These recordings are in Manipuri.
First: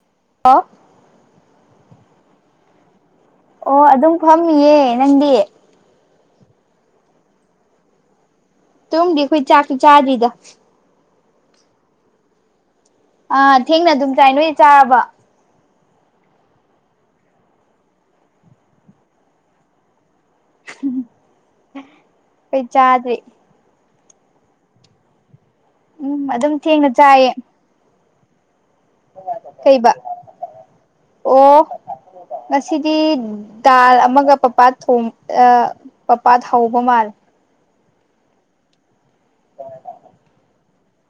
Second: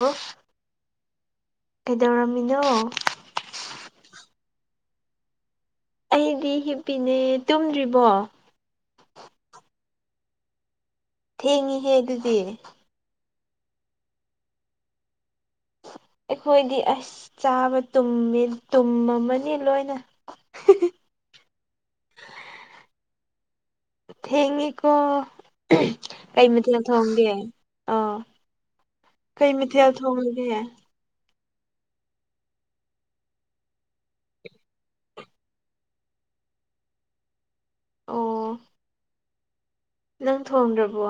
ꯍꯜꯂꯣ ꯑ [unintelligible] ꯀꯩꯗꯧꯔꯝꯃꯤꯅꯣ꯫ ꯑꯣ ꯑꯗꯨꯝ ꯐꯝꯃꯤꯌꯦ ꯅꯪꯗꯤ꯫ ꯑꯩꯗꯤ ꯍꯤꯞꯄꯤꯅꯦ ꯇꯨꯝꯗ꯭ꯔꯤꯕꯣ꯫ ꯇꯨꯝꯗꯤ ꯑꯩꯈꯣꯏ ꯆꯥꯛꯁꯨ ꯆꯥꯗ꯭ꯔꯤꯗ꯫ ꯊꯦꯡꯉꯤ ꯍꯦ ꯑꯗꯨꯗꯤ꯫ ꯑ ꯊꯦꯡꯅ ꯑꯗꯨꯝ ꯆꯥꯏ ꯅꯣꯏ ꯆꯥꯔꯕꯣ ꯑꯩꯈꯣꯏꯗꯤ ꯑꯁ ꯆꯥꯕꯃꯦ ꯇꯨꯝꯃꯅꯤ ꯂꯣꯏꯅ꯫ ꯑꯩ ꯆꯥꯗ꯭ꯔꯤ ꯊꯦꯡꯉꯤꯀꯣ ꯎꯝ ꯀꯩ ꯑꯗꯨꯝ ꯃꯊꯦꯜ ꯊꯦꯡꯅ ꯊꯣꯡꯒꯦ꯫ ꯆꯥꯏꯌꯦ ꯑ ꯀꯩ ꯃꯊꯦꯜ ꯀꯩꯕ ꯊꯣꯡꯉꯒꯦ꯫ ꯑꯣ ꯉꯁꯤꯗꯤ ꯗꯥꯜ ꯑꯃꯒ ꯄꯄꯥꯠ ꯊꯣꯡ ꯄꯄꯥꯠ ꯍꯧꯕ ꯃꯥꯜꯂꯦ꯫ ꯑꯣ꯫ [inaudible] ꯅꯪ ꯊꯣꯡꯗ꯭ꯔꯕꯣ꯫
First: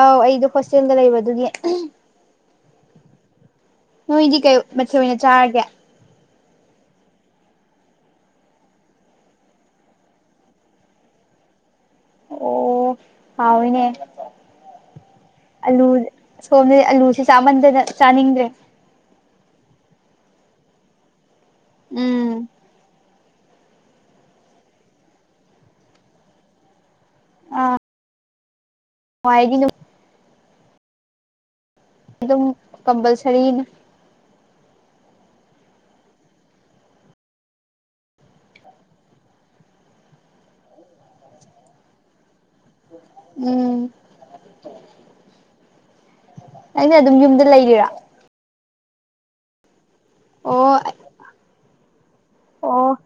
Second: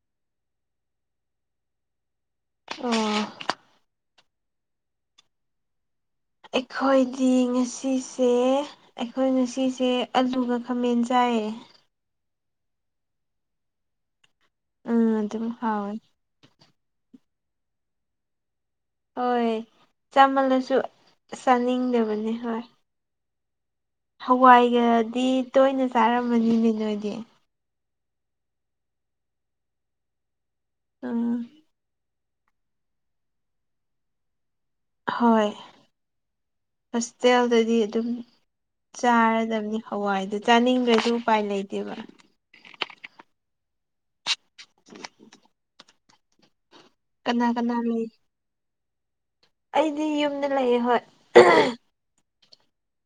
ꯑꯧ ꯑꯩꯗꯣ ꯍꯣꯁꯇꯦꯜꯗ ꯂꯩꯕꯗꯨꯒꯤ꯫ ꯑꯣ꯫ ꯅꯣꯏꯗꯤ ꯀꯩ ꯃꯊꯦꯜ ꯑꯣꯏꯅ ꯆꯥꯔꯒꯦ꯫ ꯑꯩꯈꯣꯏꯗꯤ ꯉꯁꯤꯁꯦ꯫ ꯑꯩꯈꯣꯏ ꯉꯁꯤꯁꯦ ꯑꯂꯨꯒ ꯈꯥꯃꯦꯟ ꯆꯥꯏ ꯑꯣ ꯍꯎꯑꯦꯅꯦ ꯎꯝ ꯑꯗꯨꯝ ꯑꯂꯨ ꯍꯥꯎꯋꯦ ꯁꯣꯝꯅꯗꯤ ꯑꯂꯨꯁꯦ ꯆꯥꯃꯟꯗꯅ ꯆꯥꯅꯤꯡꯗ꯭ꯔꯦ꯫ ꯍꯣꯏ ꯆꯃꯜꯂꯁꯨ ꯆꯥꯅꯤꯡꯗꯕꯅꯤ ꯎꯝ ꯍꯣꯏ ꯍꯋꯥꯏꯒꯗꯤ ꯇꯣꯏꯅ ꯆꯥꯔꯝꯃꯅꯤꯅꯦ ꯅꯣꯏꯗꯤ ꯍ ꯍꯥꯏꯗꯤ ꯑꯗꯨ ꯑꯥ ꯑꯗꯨꯝ ꯀꯝꯄꯜꯁꯔꯤꯅ ꯍꯣꯏ ꯍꯣꯁꯇꯦꯜꯗꯗꯤ ꯑꯗꯨꯝ ꯆꯥꯔꯗꯕꯅꯤ ꯍꯋꯥꯏꯗꯨ ꯆꯥꯅꯤꯡꯗ꯭ꯔꯁꯨ ꯎꯄꯥꯏ ꯂꯩꯇꯦꯕ ꯎꯝ ꯎ ꯑꯩꯅ ꯑꯗꯨꯝ ꯌꯨꯝꯗ ꯂꯩꯔꯤꯔꯥ ꯂꯩ ꯑꯩꯗꯤ ꯌꯨꯝꯗ ꯑꯣ ꯂꯩꯌꯦ ꯍꯣꯏ ꯑꯣ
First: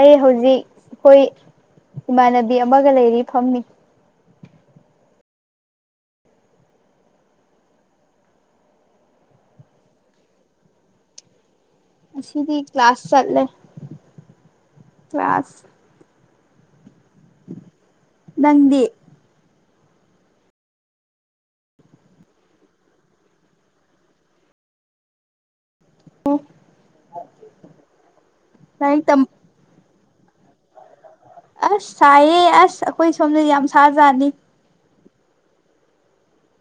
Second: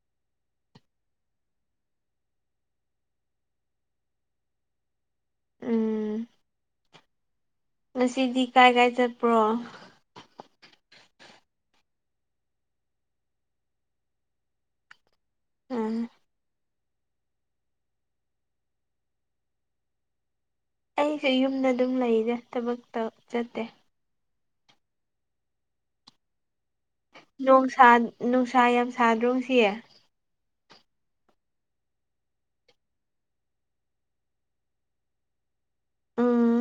ꯑꯩ ꯍꯧꯖꯤꯛ ꯑꯩꯈꯣꯏ ꯏꯃꯥꯟꯅꯕꯤ ꯑꯃꯒ ꯂꯩꯔꯤ ꯐꯝꯅꯤ ꯎꯝ ꯉꯁꯤꯗꯤ ꯀꯥꯏ ꯀꯥꯏ ꯆꯠꯄ꯭ꯔꯣ ꯑꯁꯤꯗꯤ ꯀ꯭ꯂꯥꯁ ꯆꯠꯂꯦ ꯀ꯭ꯂ ꯀ꯭ꯂꯥꯁ ꯎꯝ ꯅꯥꯪꯗꯤ ꯑꯩꯁꯦ ꯌꯨꯝꯗ ꯑꯗꯨꯝ ꯂꯩꯔꯦ ꯊꯕꯛꯇ ꯆꯠꯇꯦ ꯅꯨꯡꯁꯥ ꯅꯨꯡꯁꯥ ꯌꯥꯝ ꯂꯥꯏꯔꯤꯛ ꯇꯝ ꯁꯥꯗ꯭ꯔꯣ ꯅꯨꯡꯁꯤꯌꯦ ꯑꯁ ꯁꯥꯏꯌꯦ ꯑꯁ ꯑꯩꯈꯣꯏ ꯁꯣꯝꯗ ꯌꯥꯝ ꯁꯥꯖꯥꯠꯅꯤ ꯎꯝ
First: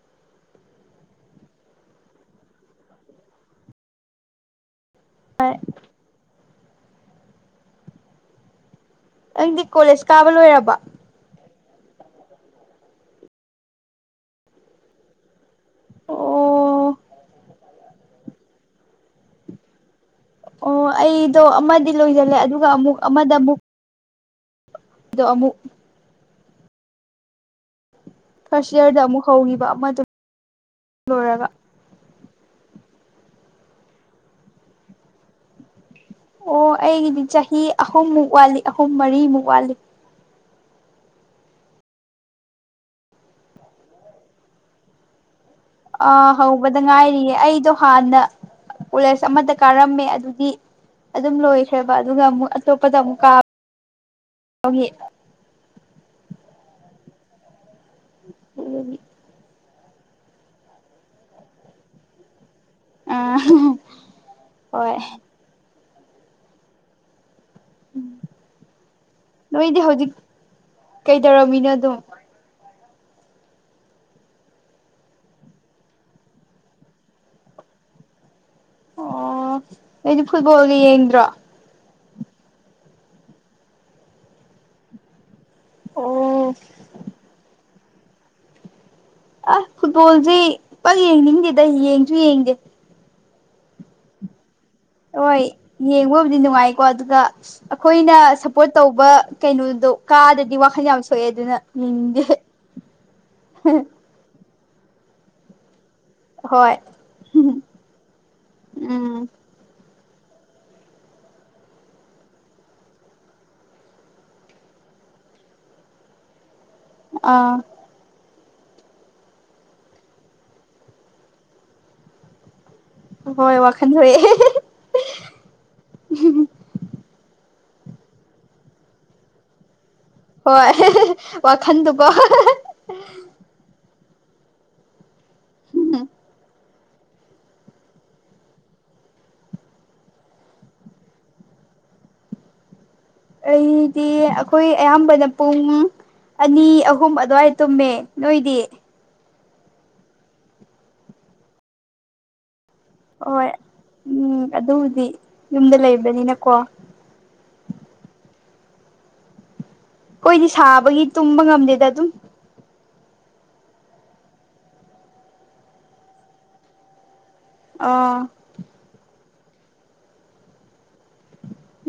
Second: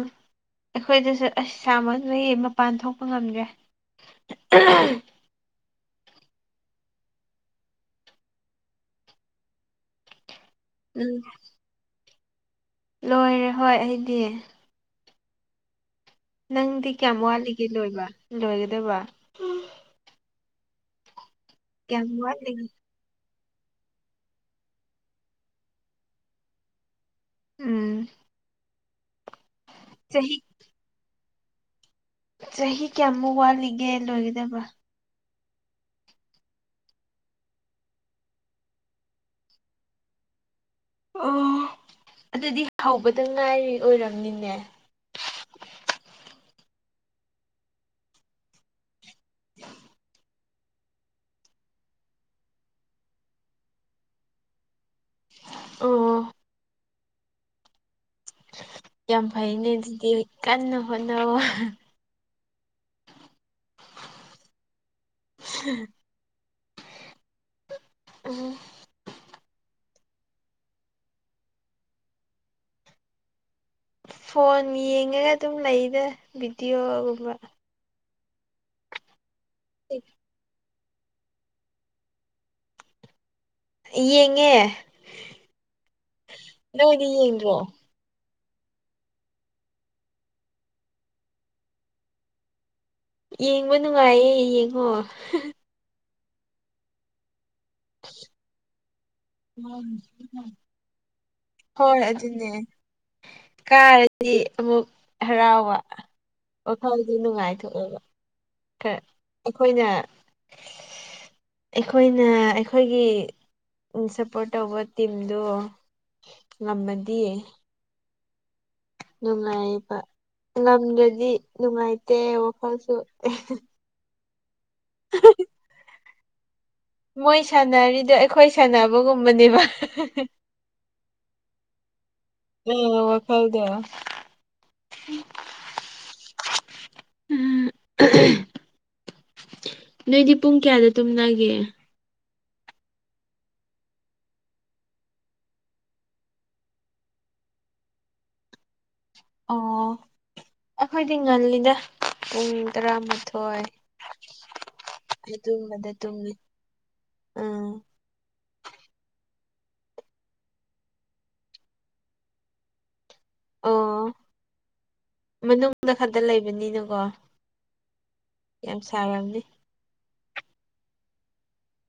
ꯑꯩꯈꯣꯏꯗꯁꯨ ꯑꯁ ꯁꯥꯥꯃꯛ ꯂꯌꯦ ꯃꯄꯥꯟ ꯊꯣꯛꯄ ꯉꯝꯗ꯭ꯔꯦ ꯎ [unintelligible] ꯅꯪꯗꯤ ꯀꯣꯂꯦꯖ ꯀꯥꯕ ꯂꯣꯏꯔꯕ ꯎꯝ ꯂꯣꯏꯔꯦ ꯍꯣꯏ ꯑꯩꯗꯤ ꯅꯪꯗꯤ ꯑꯣ ꯀꯌꯥꯝ ꯋꯥꯠꯂꯤꯒꯦ ꯂꯣꯏꯕ ꯂꯣꯏꯒꯗꯕ ꯑꯣ ꯑꯩꯗꯣ ꯑꯃꯗꯤ ꯀꯌꯥꯝ ꯂꯣꯏꯁꯤꯜꯂꯦ ꯋꯥꯠꯂꯤꯒꯦ ꯑꯗꯨꯒ ꯑꯃꯨꯛ ꯑꯃꯗ ꯑꯃꯨꯛꯗꯣ ꯑꯃꯨꯛ ꯎꯝ ꯐꯥꯔꯁ ꯏꯌꯥꯔꯗ ꯑꯃꯨꯛ ꯍꯧꯈꯤꯕꯗꯨ ꯆꯍꯤ ꯂꯣꯏꯔꯒ ꯆꯍꯤ ꯀꯌꯥꯃꯨꯛ ꯋꯥꯠꯂꯤꯒꯦ ꯂꯣꯏꯒꯗꯕ ꯑꯣ ꯑꯩꯒꯤꯗꯤ ꯆꯍꯤ ꯑꯍꯨꯝꯃꯨꯛ ꯋꯥꯠꯂꯤ ꯑꯍꯨꯝ ꯃꯔꯤꯃꯨꯛ ꯋꯥꯠꯂꯤ ꯑꯣ ꯑꯗꯨꯗꯤ ꯍꯧꯕꯇ ꯉꯥꯏꯔꯤ ꯑꯣꯏꯔꯝꯅꯤꯅꯦ ꯑꯥ ꯍꯧꯕꯗ ꯉꯥꯏꯔꯤꯌꯦ ꯑꯩꯗꯣ ꯍꯥꯟꯅ ꯀꯣꯂꯦꯖ ꯑꯃꯗ ꯀꯥꯔꯝꯃꯦ ꯑꯗꯨꯗꯤ ꯑꯗꯨꯝ ꯂꯣꯏꯈ꯭ꯔꯦꯕ ꯑꯗꯨꯒ ꯑꯃꯨꯛ ꯑꯇꯣꯞꯄꯗ ꯑꯃꯨꯛ ꯀꯥꯕ ꯎꯝ ꯎꯝ ꯌꯥꯝ ꯐꯩꯅꯦ ꯑꯗꯨꯗꯤ ꯀꯟꯅ ꯍꯣꯠꯅꯧ ꯑ ꯍꯣꯏ ꯎꯝ ꯎꯝ ꯎ ꯅꯣꯏꯗꯤ ꯍꯧꯖꯤꯛ ꯀꯩꯗꯧꯔꯝꯃꯤꯅꯣ ꯑꯗꯨꯝ ꯐꯣꯟ ꯌꯦꯡꯉꯒ ꯑꯗꯨꯝ ꯂꯩꯗ ꯚꯤꯗꯤꯑꯣꯒꯨꯝꯕ ꯑꯩꯗꯤ ꯐꯨꯠꯕꯣꯜ ꯌꯦꯡ꯭ꯔꯣ ꯌꯦꯡꯉꯦ ꯑꯣ ꯅꯣꯏꯗꯤ ꯌꯦꯡꯗ꯭ꯔꯣ ꯑꯁ ꯐꯨꯠꯕꯣꯜꯁꯦ ꯄ ꯌꯦꯡꯅꯤꯡꯗꯦꯗ ꯌꯦꯡꯁꯨ ꯌꯦꯡꯗꯦ ꯌꯦꯡꯕ ꯅꯨꯡꯉꯥꯏꯌꯦ ꯌꯦꯡꯉꯣ ꯍꯣꯏ ꯌꯦꯡꯕꯕꯨꯗꯤ ꯅꯨꯡꯉꯥꯏꯀꯣ ꯑꯗꯨꯒ ꯑꯩꯈꯣꯏꯅ ꯁꯞꯄꯣꯔꯠ ꯇꯧꯕ ꯀꯩꯅꯣꯗꯣ ꯀꯥꯗꯗꯤ ꯋꯥꯈꯟ ꯌꯥꯝ ꯁꯣꯛꯑꯦ ꯑꯗꯨꯅ ꯍꯣꯏ ꯌꯦꯡꯅꯤꯡꯗꯦ ꯑꯗꯨꯅꯦ ꯀꯥꯔꯗꯤ ꯑꯃꯨꯛ ꯍꯔꯥꯎꯕ ꯍꯣꯏ ꯋꯥꯈꯜꯗꯤ ꯅꯨꯡꯉꯥꯏꯊꯣꯛꯑꯦꯕ ꯈꯔ ꯎꯝ ꯑꯩꯈꯣꯏꯅ ꯑꯩꯈꯣꯏꯅ ꯑꯩꯈꯣꯏꯒꯤ ꯎꯝ ꯁꯞꯄꯣꯔꯠ ꯇꯧꯕ ꯇꯤꯝꯗꯣ ꯉꯝꯃꯗꯤ ꯑꯥ ꯅꯨꯡꯉꯥꯏꯕ ꯉꯝꯗ꯭ꯔꯗꯤ ꯅꯨꯡꯉꯥꯏꯇꯦ ꯋꯥꯈꯜꯁꯨ ꯍꯣꯏ ꯋꯥꯈꯟ ꯊꯣꯛꯑꯦ [unintelligible] ꯃꯣꯏ ꯁꯥꯟꯅꯔꯤꯗꯣ ꯑꯩꯈꯣꯏ ꯁꯥꯟꯅꯕꯒꯨꯝꯕꯅꯦꯕ ꯍꯣꯏ ꯋꯥꯈꯟꯗꯣꯀꯣ ꯎꯝ ꯋꯥꯈꯜꯗꯣ [unintelligible] ꯎꯝ ꯅꯣꯏꯗꯤ ꯄꯨꯡ ꯀꯌꯥꯗ ꯇꯨꯝꯅꯒꯦ ꯑꯩꯗꯤ ꯑꯩꯈꯣꯏ ꯑꯌꯥꯝꯕꯅ ꯄꯨꯡ ꯑꯅꯤ ꯑꯍꯨꯝ ꯑꯗꯨꯋꯥꯏ ꯇꯨꯝꯃꯦ ꯅꯣꯏꯗꯤ ꯑꯣ ꯑꯩꯈꯣꯏꯗꯤ ꯉꯜꯂꯤꯗ ꯎꯝ ꯍꯣꯏ ꯇꯔꯥꯃꯥꯊꯣꯏ ꯎꯝ ꯑꯗꯨꯕꯨꯗꯤ ꯌꯨꯝꯗ ꯑꯗꯨꯝꯕꯗ ꯇꯨꯝꯂꯤ ꯂꯩꯕꯅꯤꯅꯀꯣ ꯎꯝ ꯑꯩꯈꯣꯏꯗꯤ ꯁꯥꯕꯒꯤ ꯇꯨꯝꯕ ꯉꯝꯗꯦꯗ ꯑꯗꯨꯝ ꯑꯣ ꯃꯅꯨꯡꯗ ꯈꯛꯇ ꯂꯩꯕꯅꯤꯅꯀꯣ ꯑꯥ ꯌꯥꯝ ꯁꯥꯔꯝꯅꯤ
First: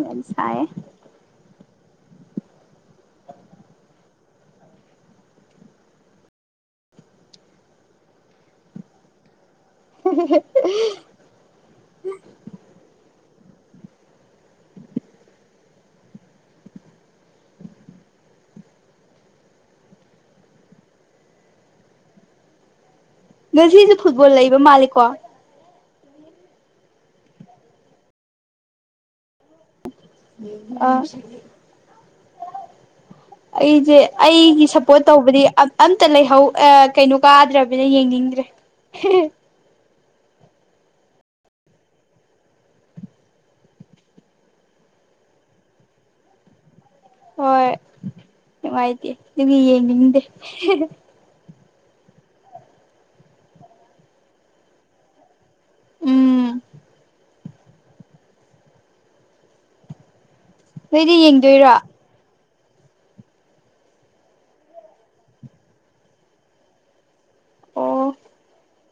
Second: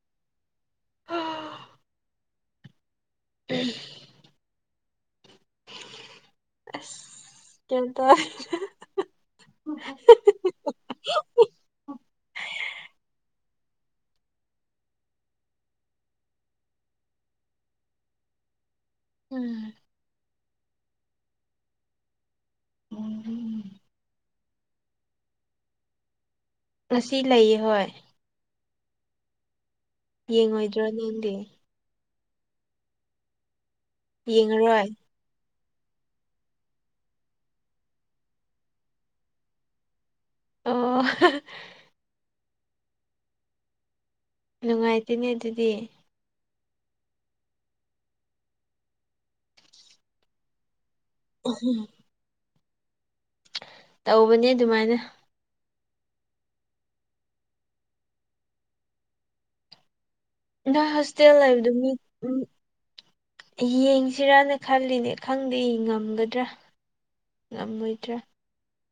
ꯌꯝ ꯁꯥꯏꯌꯦ [unintelligible] ꯑꯁ ꯀꯌꯥꯟ ꯇꯥ [unintelligible] [unintelligible] ꯎꯝ ꯉꯁꯤꯁꯦ ꯐꯨꯠꯕꯣꯜ ꯂꯩꯕ ꯃꯥꯂꯤꯀꯣ ꯉꯁꯤ ꯂꯩꯌꯦ ꯍꯣꯏ ꯌꯦꯡꯉꯣꯏꯗ꯭ꯔꯣ ꯑꯥ ꯅꯪꯗꯤ ꯑꯩꯁꯦ ꯑꯩꯒꯤ ꯌꯦꯡꯉꯔꯣꯏ ꯁꯞꯄꯣꯠ ꯇꯧꯕꯗꯤ ꯑꯝ ꯑꯝꯇ ꯂꯩꯍꯧ ꯑꯥ ꯀꯩꯅꯣ ꯀꯥꯗ꯭ꯔꯕꯅꯤꯅ ꯌꯦꯡꯅꯤꯡꯗ꯭ꯔꯦ ꯑꯣ ꯅꯨꯡꯉꯥꯏꯇꯦ ꯅꯦ ꯑꯗꯨꯗꯤ ꯍꯣꯏ ꯅꯨꯡꯉꯥꯏꯇꯦ ꯑꯗꯨꯒꯤ ꯌꯦꯡꯅꯤꯡꯗꯦ ꯎꯍꯨꯝ ꯇꯧꯕꯅꯦ ꯑꯗꯨꯃꯥꯏꯅ ꯎꯝ ꯅꯣꯏ ꯅꯣꯏꯗꯤ ꯍꯣꯁꯇꯦꯜ ꯂꯩꯕꯗꯨ ꯌꯦꯡꯗꯣꯏꯔꯣ ꯃꯤ ꯎꯝ ꯌꯦꯡꯁꯤꯔꯅ ꯈꯜꯂꯤꯅꯦ ꯈꯪꯗꯦ ꯉꯝꯒꯗ꯭ꯔꯥ ꯑꯣ ꯉꯝꯃꯣꯏꯗ꯭ꯔꯥ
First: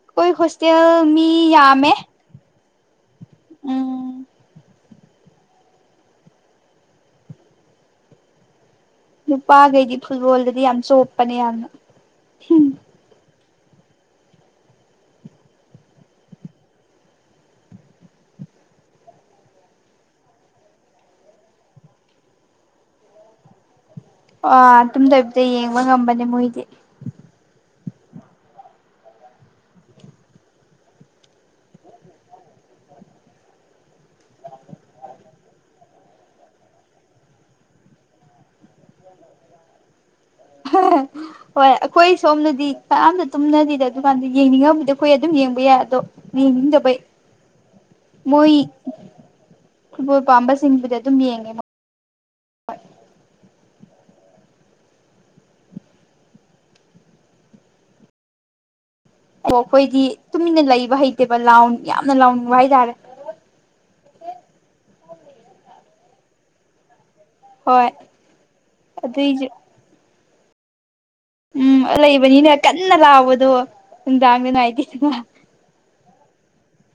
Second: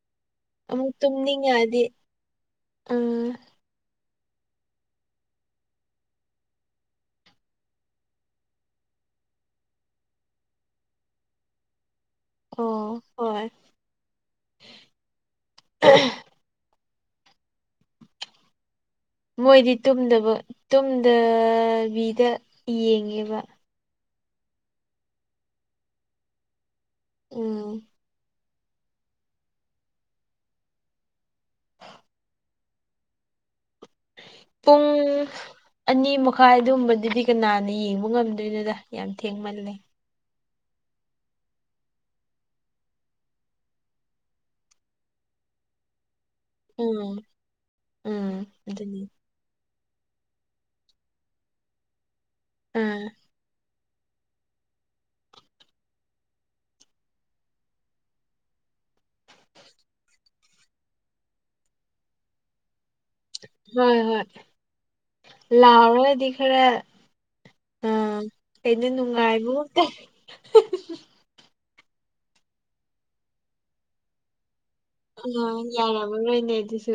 ꯑꯩꯈꯣꯏ ꯑꯃꯨꯛ ꯍꯣꯁꯇꯦꯜ ꯃꯤ ꯇꯨꯝꯅꯤꯡꯉꯛꯑꯗꯤ ꯌꯥꯝꯃꯦ ꯑꯥ ꯎꯝ ꯅꯨꯄꯥꯈꯩꯗꯤ ꯐꯨꯠꯕꯣꯜꯗꯗꯤ ꯌꯥꯝ ꯆꯣꯞꯄꯅꯦ ꯌꯥꯝꯅ ꯑꯣ ꯍꯣꯏ [unintelligible] ꯃꯣꯏꯗꯤ ꯇꯨꯝꯗꯕ ꯇꯨꯝꯗꯕꯤꯗ ꯌꯦꯡꯉꯦꯕ ꯑꯥ ꯇꯨꯝꯗꯕꯤꯗ ꯌꯦꯡꯕ ꯉꯝꯕꯅꯦ ꯃꯣꯏꯗꯤ ꯎꯝ [unintelligible] ꯄꯨꯡ ꯑꯅꯤ ꯃꯈꯥꯏ ꯑꯗꯨꯝꯕꯗꯨꯗꯤ ꯀꯅꯥꯅ ꯌꯦꯡꯕ ꯉꯝꯗꯣꯏꯅꯣꯗ ꯌꯥꯝ ꯊꯦꯡꯃꯜꯂꯦ [unintelligible] ꯍꯣꯏ ꯑꯩꯈꯣꯏ ꯁꯣꯝꯗꯗꯤ ꯀꯅꯥꯝꯇ ꯇꯨꯝꯅꯗꯦꯗ ꯑꯗꯨꯀꯥꯟꯗ ꯌꯦꯡꯅꯤꯡꯉꯕꯨꯗꯤ ꯑꯩꯈꯣꯏ ꯑꯗꯨꯝ ꯌꯦꯡꯕ ꯌꯥꯏ ꯑꯗꯣ ꯌꯦꯡꯅꯤꯡꯗꯕꯩ ꯎꯝ ꯎꯝ ꯃꯣꯏ ꯑꯗꯨꯅꯤ ꯐꯨꯠꯕꯣꯜ ꯄꯥꯝꯕꯁꯤꯡꯕꯨꯗꯤ ꯑꯗꯨꯝ ꯌꯦꯡꯉꯦ ꯎꯝ ꯑꯣ ꯑꯩꯈꯣꯏꯗꯤ ꯇꯨꯃꯤꯟꯅ ꯂꯩꯕ ꯍꯩꯇꯦꯕ ꯂꯥꯎ ꯌꯥꯝꯅ ꯂꯥꯎꯅꯤꯡꯕ ꯍꯥꯏꯇꯥꯔꯦ ꯍꯣꯏ ꯍꯣꯏ ꯂꯥꯎꯔꯒꯗꯤ ꯈꯔ ꯍꯣꯏ ꯑꯥ ꯀꯩꯅꯣ ꯑꯗꯨꯏꯁꯨ ꯅꯨꯡꯉꯥꯏꯕ [unintelligible] ꯎꯝ ꯂꯩꯕꯅꯤꯅ ꯀꯟꯅ ꯂꯥꯎꯕꯗꯣ ꯅꯨꯡꯗꯥꯡꯗ [unintelligible] ꯑꯣ ꯌꯥꯔꯝꯃꯔꫭꯏꯅꯦ ꯑꯗꯨꯁꯨ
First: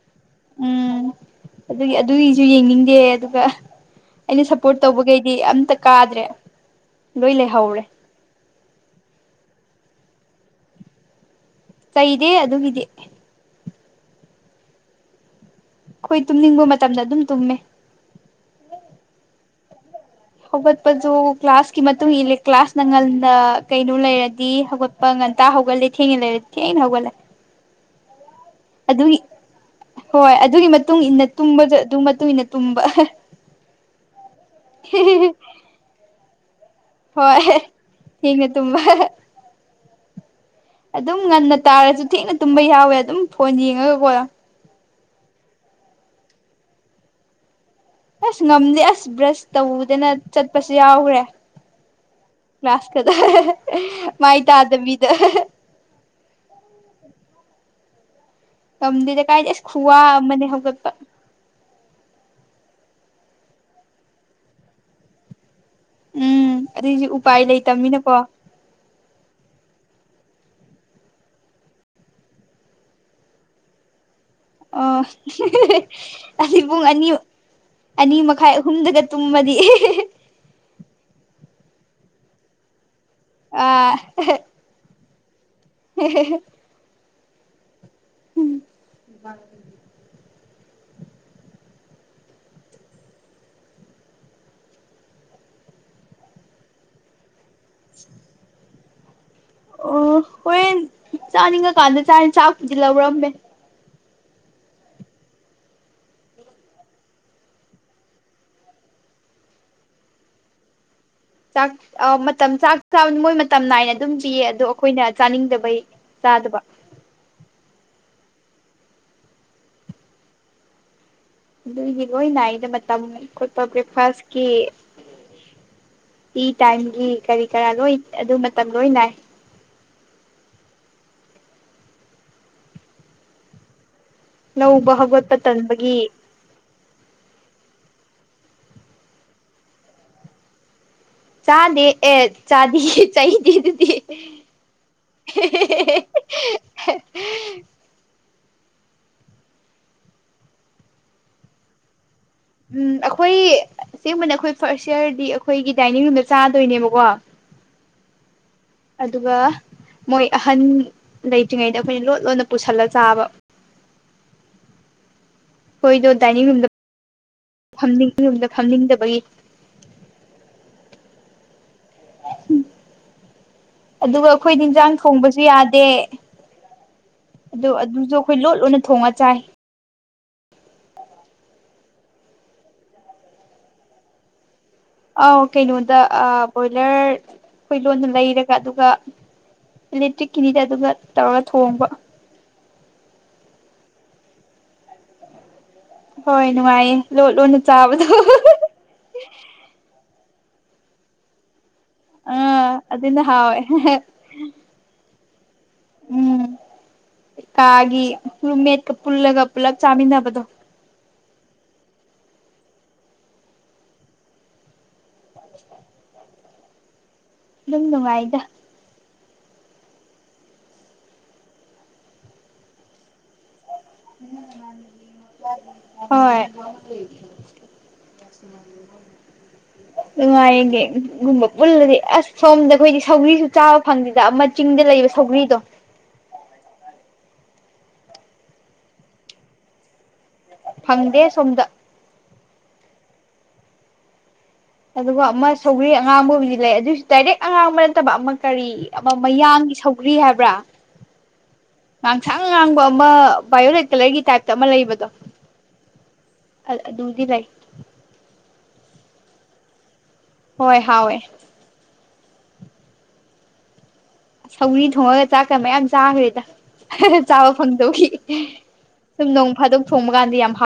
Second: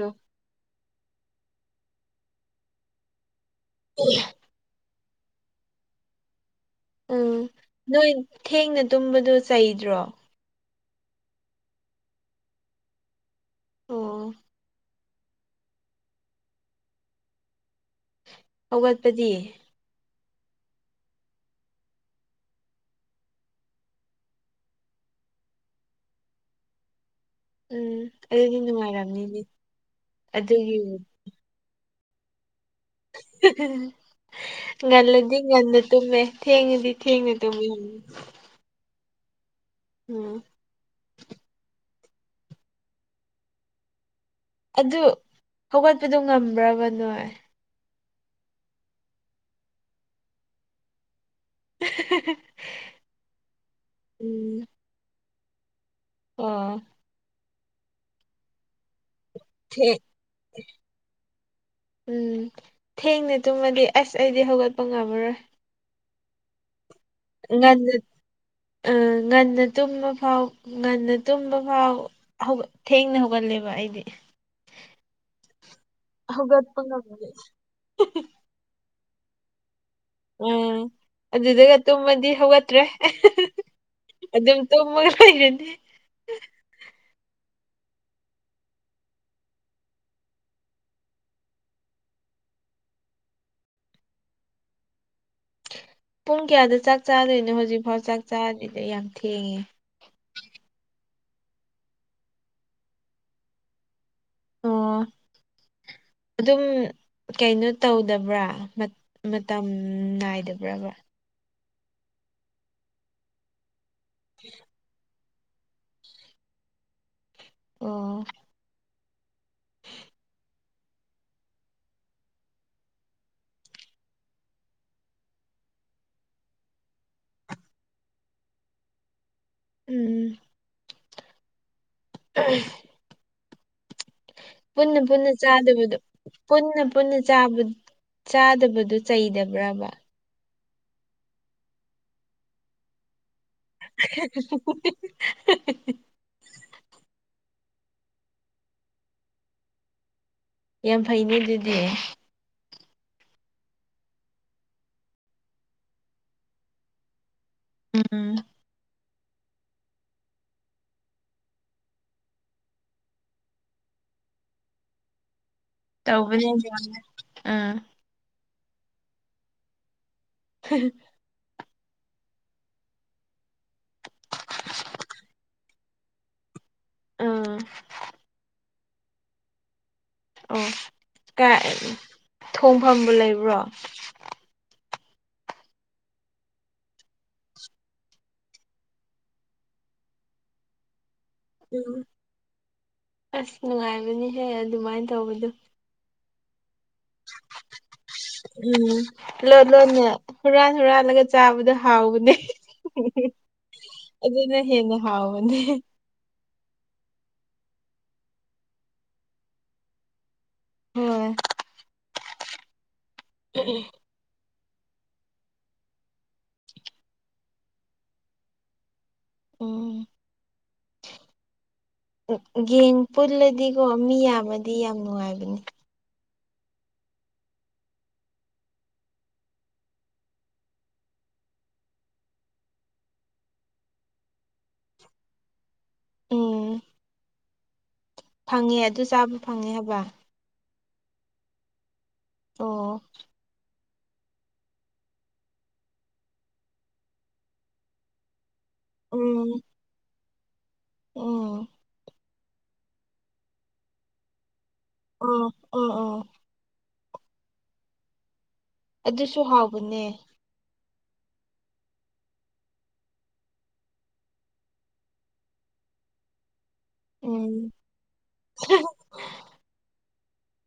ꯎꯝ ꯑꯗꯨꯒꯤ ꯑꯗꯨꯒꯤꯁꯨ ꯌꯦꯡꯅꯤꯡꯗꯦ ꯑꯗꯨꯒ [unintelligible] ꯑꯩꯅ ꯁꯞꯄꯣꯔꯠ ꯇꯧꯕꯈꯩꯗꯤ ꯑꯝꯇ ꯀꯥꯗ꯭ꯔꯦ ꯎꯝ ꯂꯣꯏ ꯂꯩꯍꯧꯔꯦ ꯅꯣꯏ ꯊꯦꯡꯅ ꯇꯨꯝꯕꯗꯣ ꯆꯩꯗ꯭ꯔꯣ ꯆꯩꯗꯦ ꯑꯗꯨꯒꯤꯗꯤ ꯑꯣ ꯑꯩꯈꯣꯏ ꯇꯨꯝꯅꯤꯡꯕ ꯃꯇꯝꯗ ꯑꯗꯨꯝ ꯇꯨꯝꯃꯦ ꯍꯧꯒꯠꯄꯗꯤ ꯍꯧꯒꯠꯄꯁꯨ ꯀ꯭ꯂꯥꯁꯀꯤ ꯃꯇꯨꯡ ꯏꯜꯂꯦ ꯀ꯭ꯂꯥꯁꯅ ꯉꯟꯅ ꯀꯩꯅꯣ ꯂꯩꯔꯗꯤ ꯍꯧꯒꯠ ꯄꯥ ꯉꯟꯇ ꯍꯧꯒꯠꯂꯦ ꯊꯦꯡꯉ ꯂꯩꯔꯗꯤ ꯊꯦꯡꯅ ꯍꯧꯒꯠꯂꯤ ꯎꯝ [unintelligible] ꯑꯗꯨꯒꯤ ꯍꯣꯏ ꯑꯗꯨꯒꯤ ꯃꯇꯨꯡ ꯃꯇꯨꯡ ꯏꯟꯅ ꯇꯨꯝꯕꯁꯨ ꯑꯗꯨꯒꯤ ꯃꯇꯨꯡ ꯏꯟꯅ ꯇꯨꯝꯕ [unintelligible] ꯉꯟꯂꯗꯤ ꯉꯟꯅ ꯇꯨꯝꯃꯦ ꯊꯦꯡꯉꯗꯤ ꯊꯦꯡꯅ ꯍꯣꯏ ꯇꯨꯝꯃꯦ ꯊꯦꯡꯅ ꯇꯨꯝꯕ ꯑꯣ ꯑꯗꯨꯝ ꯉꯟꯅ ꯇꯥꯔꯁꯨ ꯊꯦꯡꯅ ꯇꯨꯝꯕ ꯌꯥꯎꯋꯦ ꯑꯗꯨꯝ ꯐꯣꯟ ꯌꯦꯡꯉꯒ ꯀꯣ ꯑꯗꯨ ꯍꯧꯒꯠꯄꯗꯨ ꯉꯝꯕ꯭ꯔꯕ ꯅꯣꯏ ꯑꯁ ꯉꯝꯗꯦ ꯑꯁ ꯕ꯭ꯔꯁ ꯇꯧꯗꯅ ꯆꯠꯄꯁꯨ ꯌꯥꯎꯈ꯭ꯔꯦ ꯀ꯭ꯂꯥꯁ ꯀꯗꯣ [unintelligible] ꯃꯥꯏ ꯎꯝ ꯇꯥꯗꯕꯤꯗ [unintelligible] ꯑꯣ ꯉꯝꯗꯦꯗ ꯀꯥꯏꯗꯒꯤ ꯑꯁ ꯈꯨꯋꯥ ꯊꯦ ꯑꯃꯅꯦ ꯍꯧꯒꯠꯄ ꯎꯝ ꯊꯦꯡꯅꯦ ꯇꯨꯝꯃꯗꯤ ꯑꯁ ꯑꯩꯗꯤ ꯍꯧꯒꯠꯄ ꯉꯝꯃꯔꯣꯏ ꯎꯝ [unintelligible] ꯉꯟꯅ ꯂꯩꯇꯕꯅꯤꯅꯀꯣ ꯑ ꯉꯟꯅ ꯇꯨꯝꯕ ꯐꯥꯎ ꯉꯟꯅ ꯇꯨꯝꯕ ꯐꯥꯎ ꯍꯧꯒꯠ ꯊꯦꯡꯅ ꯍꯧꯒꯜꯂꯦꯕ ꯑꯩꯗꯤ ꯑꯣ [unintelligible] ꯑꯩꯗꯤ ꯍꯧꯒꯠꯄ ꯄꯨꯡ ꯑꯅꯤ ꯉꯝꯗꯦ ꯑꯅꯤ ꯃꯈꯥꯏ ꯑꯍꯨꯝꯗꯒ ꯇꯨꯝꯃꯗꯤ [unintelligible] ꯎꯝ ꯑꯗꯨꯗꯨꯒ ꯇꯨꯝꯃꯗꯤ ꯍꯧꯒꯠꯇ꯭ꯔꯦ ꯑꯥ [unintelligible] ꯑꯗꯨꯝ ꯇꯨꯝꯃꯒ ꯂꯩꯔꯅꯤ [unintelligible] [unintelligible] ꯄꯨꯡ ꯀꯌꯥꯗ ꯆꯥꯛ ꯆꯥꯗꯣꯏꯅꯣ ꯍꯧꯖꯤꯛꯐꯥꯎ ꯆꯥꯛ ꯆꯥꯗꯤꯗꯣ ꯌꯥꯝ ꯊꯦꯡꯉꯦ꯫ ꯑꯣ ꯍꯣꯔꯦꯟ ꯆꯥꯅꯤꯡꯉꯀꯥꯟꯗ ꯆꯥꯅꯤ ꯆꯥꯛꯄꯨꯗꯤ ꯂꯧꯔꯝꯃꯦ꯫ ꯑꯣ ꯑꯗꯨꯝ ꯀꯩꯅꯣ ꯇꯧꯗꯕ꯭ꯔꯥ ꯃꯠ ꯃꯇꯝ ꯅꯥꯏꯗꯕ꯭ꯔꯕ ꯆꯥꯛ ꯑꯣ ꯃꯇꯝ ꯆꯥꯛ ꯆꯥꯕꯗꯣ ꯃꯣꯏ ꯃꯇꯝ ꯅꯥꯏꯅ ꯑꯗꯨꯝ ꯄꯤꯌꯦ ꯑꯗꯣ ꯑꯩꯈꯣꯏꯅ ꯆꯅꯤꯡꯗꯕꯩ ꯆꯥꯗꯕ ꯑꯣ꯫ [unintelligible] ꯑꯗꯨꯏꯒꯤ ꯂꯣꯏ ꯅꯥꯏꯗ ꯃꯇꯝ ꯈꯣꯠꯄ ꯕ꯭ꯔꯦꯛꯐꯥꯁꯀꯤ ꯇꯤ ꯇꯥꯏꯝꯒꯤ ꯀꯔꯤ ꯀꯔꯥ ꯂꯣꯏ ꯑꯗꯨ ꯃꯇꯝ ꯂꯣꯏ ꯅꯥꯏ꯫ ꯎꯝ꯫ [unintelligible] ꯂꯧꯕ ꯄꯨꯟꯅ ꯄꯨꯟꯅ ꯍꯧꯒꯠꯄ ꯇꯟꯕꯒꯤ ꯆꯥꯗꯕꯗꯣ꯫ ꯄꯨꯟꯅ ꯄꯨꯟꯅ ꯆꯥꯕ ꯆꯥꯗꯕꯗꯨ ꯆꯩꯗꯕ꯭ꯔꯕ꯫ ꯆꯥꯗꯦ ꯑꯦ ꯆꯥꯗꯤꯌꯦ ꯆꯩꯗꯦ ꯑꯗꯨꯗꯤ꯫ [unintelligible] ꯌꯥꯝ ꯐꯩꯅꯦ ꯑꯗꯨꯗꯤ꯫ ꯎꯝ ꯑꯩꯈꯣꯏ ꯑꯁꯦꯡꯕꯅꯤ ꯑꯩꯈꯣꯏ ꯐꯥꯔꯁ ꯏꯌꯥꯔꯗꯤ ꯑꯩꯈꯣꯏꯒꯤ ꯗꯥꯏꯅꯤꯡ ꯔꯨꯝꯗ ꯆꯥꯗꯣꯏꯅꯦꯕꯀꯣ꯫ ꯎꯝ꯫ ꯑꯗꯨꯒ ꯃꯣꯏ ꯑꯍꯟ ꯂꯩꯇ꯭ꯔꯤꯉꯩꯗ ꯑꯩꯈꯣꯏꯅ ꯂꯣꯠ ꯂꯣꯠꯅ ꯄꯨꯁꯜꯂ ꯆꯥꯕ꯫ ꯈꯣꯏꯗꯣ ꯗꯥꯏꯅꯤꯡ ꯇꯧꯕꯅꯦ ꯔꯨꯝꯗ ꯌꯥꯝꯅ ꯑꯥ ꯐꯝꯅꯤꯡ ꯔꯨꯝꯗ ꯐꯝꯅꯤꯡꯗꯕꯒꯤ꯫ [unintelligible] [unintelligible] ꯑꯗꯨꯒ ꯑꯩꯈꯣꯏꯗꯤ ꯏꯟꯖꯥꯡ ꯊꯣꯡꯕꯁꯨ ꯌꯥꯗꯦ꯫ ꯑꯥ ꯑꯗꯣ ꯑꯗꯨꯖꯨ ꯑꯩꯈꯣꯏ ꯂꯣꯠ ꯂꯣꯠꯅ ꯊꯣꯡꯉ ꯆꯥꯏ꯫ ꯑꯣ ꯀꯤꯏ ꯊꯣꯡꯐꯝꯕꯨ ꯂꯩꯕ꯭ꯔꯣ꯫ ꯑꯥꯎ ꯀꯩꯅꯣꯗ ꯑ ꯕꯣꯏꯂꯔ ꯑꯩꯈꯣꯏ ꯂꯣꯟꯅ ꯂꯩꯔꯒ ꯑꯗꯨꯒ ꯏꯂꯦꯛꯇ꯭ꯔꯤꯛ ꯀꯤꯅꯤꯗ ꯑꯗꯨꯒ ꯇꯧꯔꯒ ꯊꯣꯡꯕ ꯎꯝ ꯑꯁ ꯅꯨꯡꯉꯥꯏꯕꯅꯤꯍꯦ ꯑꯗꯨꯃꯥꯏꯅ ꯇꯧꯕꯗꯣ꯫ ꯍꯣꯏ ꯅꯨꯡꯉꯥꯏꯌꯦ ꯂꯣꯠ ꯂꯣꯠꯅ ꯆꯥꯕꯗꯣ꯫ ꯎꯝ ꯂꯣꯠ ꯂꯣꯠꯅ ꯍꯨꯔꯥꯟ ꯍꯨꯔꯥꯟꯂꯒ ꯆꯥ ꯆꯥꯕꯗꯣ ꯍꯥꯎꯕꯅꯦ ꯑꯥ ꯑꯗꯨꯅ ꯍꯥꯎꯋꯦ ꯑꯗꯨꯅ ꯍꯦꯟꯅ ꯍꯥꯎꯕꯅꯦ꯫ ꯎꯝ ꯀꯥꯒꯤ ꯔꯨꯝꯃꯦꯠꯀ ꯄꯨꯂꯕ ꯄꯨꯜꯂꯒ ꯆꯥꯃꯤꯟꯅꯕꯗꯣ꯫ [unintelligible] [unintelligible] ꯑꯗꯨꯝ ꯅꯨꯡꯉꯥꯏꯗ꯫ ꯎꯝ꯫ ꯒꯦꯡ ꯄꯨꯜꯂꯗꯤꯀꯣ ꯃꯤ ꯌꯥꯝꯃꯗꯤ ꯌꯥꯝ ꯅꯨꯡꯉꯥꯏꯕꯅꯤ꯫ ꯍꯣꯏ ꯅꯨꯡꯉꯥꯏꯌꯦ ꯒꯦꯡ ꯒꯨꯝꯕ ꯄꯨꯜꯂꯗꯤ ꯑꯁ ꯁꯣꯝꯗ ꯑꯩꯈꯣꯏꯗꯤ ꯁꯧꯒꯔꯤꯁꯨ ꯆꯥꯕ ꯐꯪꯗꯦꯗ ꯑꯃ ꯆꯤꯡꯗ ꯂꯩꯕ ꯁꯧꯒ꯭ꯔꯤꯗꯣ꯫ ꯎꯝ ꯐꯪꯉꯦ ꯑꯗꯨ ꯆꯥꯕ ꯐꯪꯉꯦ ꯍꯥꯏꯕ꯫ ꯐꯪꯗꯦ ꯁꯣꯝꯗ꯫ ꯑꯣ꯫ ꯑꯗꯨꯒ ꯑꯃ ꯁꯧꯒ꯭ꯔꯤ ꯑꯉꯥꯡꯕꯕꯨꯗꯤ ꯂꯩ ꯑꯗꯨꯏꯒ ꯗꯥꯏꯔꯦꯛ ꯑꯉꯥꯡꯕ ꯅꯠꯇꯕ ꯑꯃ ꯀꯔꯤ ꯑꯃ ꯎꯝ ꯃꯌꯥꯡꯒꯤ ꯁꯧꯒ꯭ꯔꯤ ꯍꯥꯏꯕ꯭ꯔꯥ꯫ ꯎꯝ꯫ ꯉꯥꯛꯁꯪ ꯉꯥꯡꯕ ꯑꯃ ꯕꯥꯏꯌꯣꯂꯦꯠ ꯀꯂꯔꯒꯤ ꯇꯥꯏꯞꯇ ꯑꯃ ꯂꯩꯕꯗꯣ꯫ ꯎꯝ ꯎꯝ ꯎꯝ ꯑꯗꯨꯗꯤ ꯂꯩ ꯑꯗꯨꯁꯨ ꯍꯥꯎꯕꯅꯦ꯫ ꯍꯣꯏ ꯍꯥꯎꯋꯦ ꯁꯧꯒꯔꯤ ꯊꯣꯡꯉꯒ ꯆꯥꯛꯀ ꯃꯌꯥꯝ ꯆꯥꯈ꯭ꯔꯦꯗ ꯆꯥꯕ ꯎꯝ ꯐꯪꯗꯈꯤ ꯁꯨꯝ ꯅꯣꯡ ꯐꯥ ꯗꯨꯣꯛ ꯊꯣꯡꯕ ꯀꯥꯟꯗ ꯌꯥꯝ ꯍꯥꯎ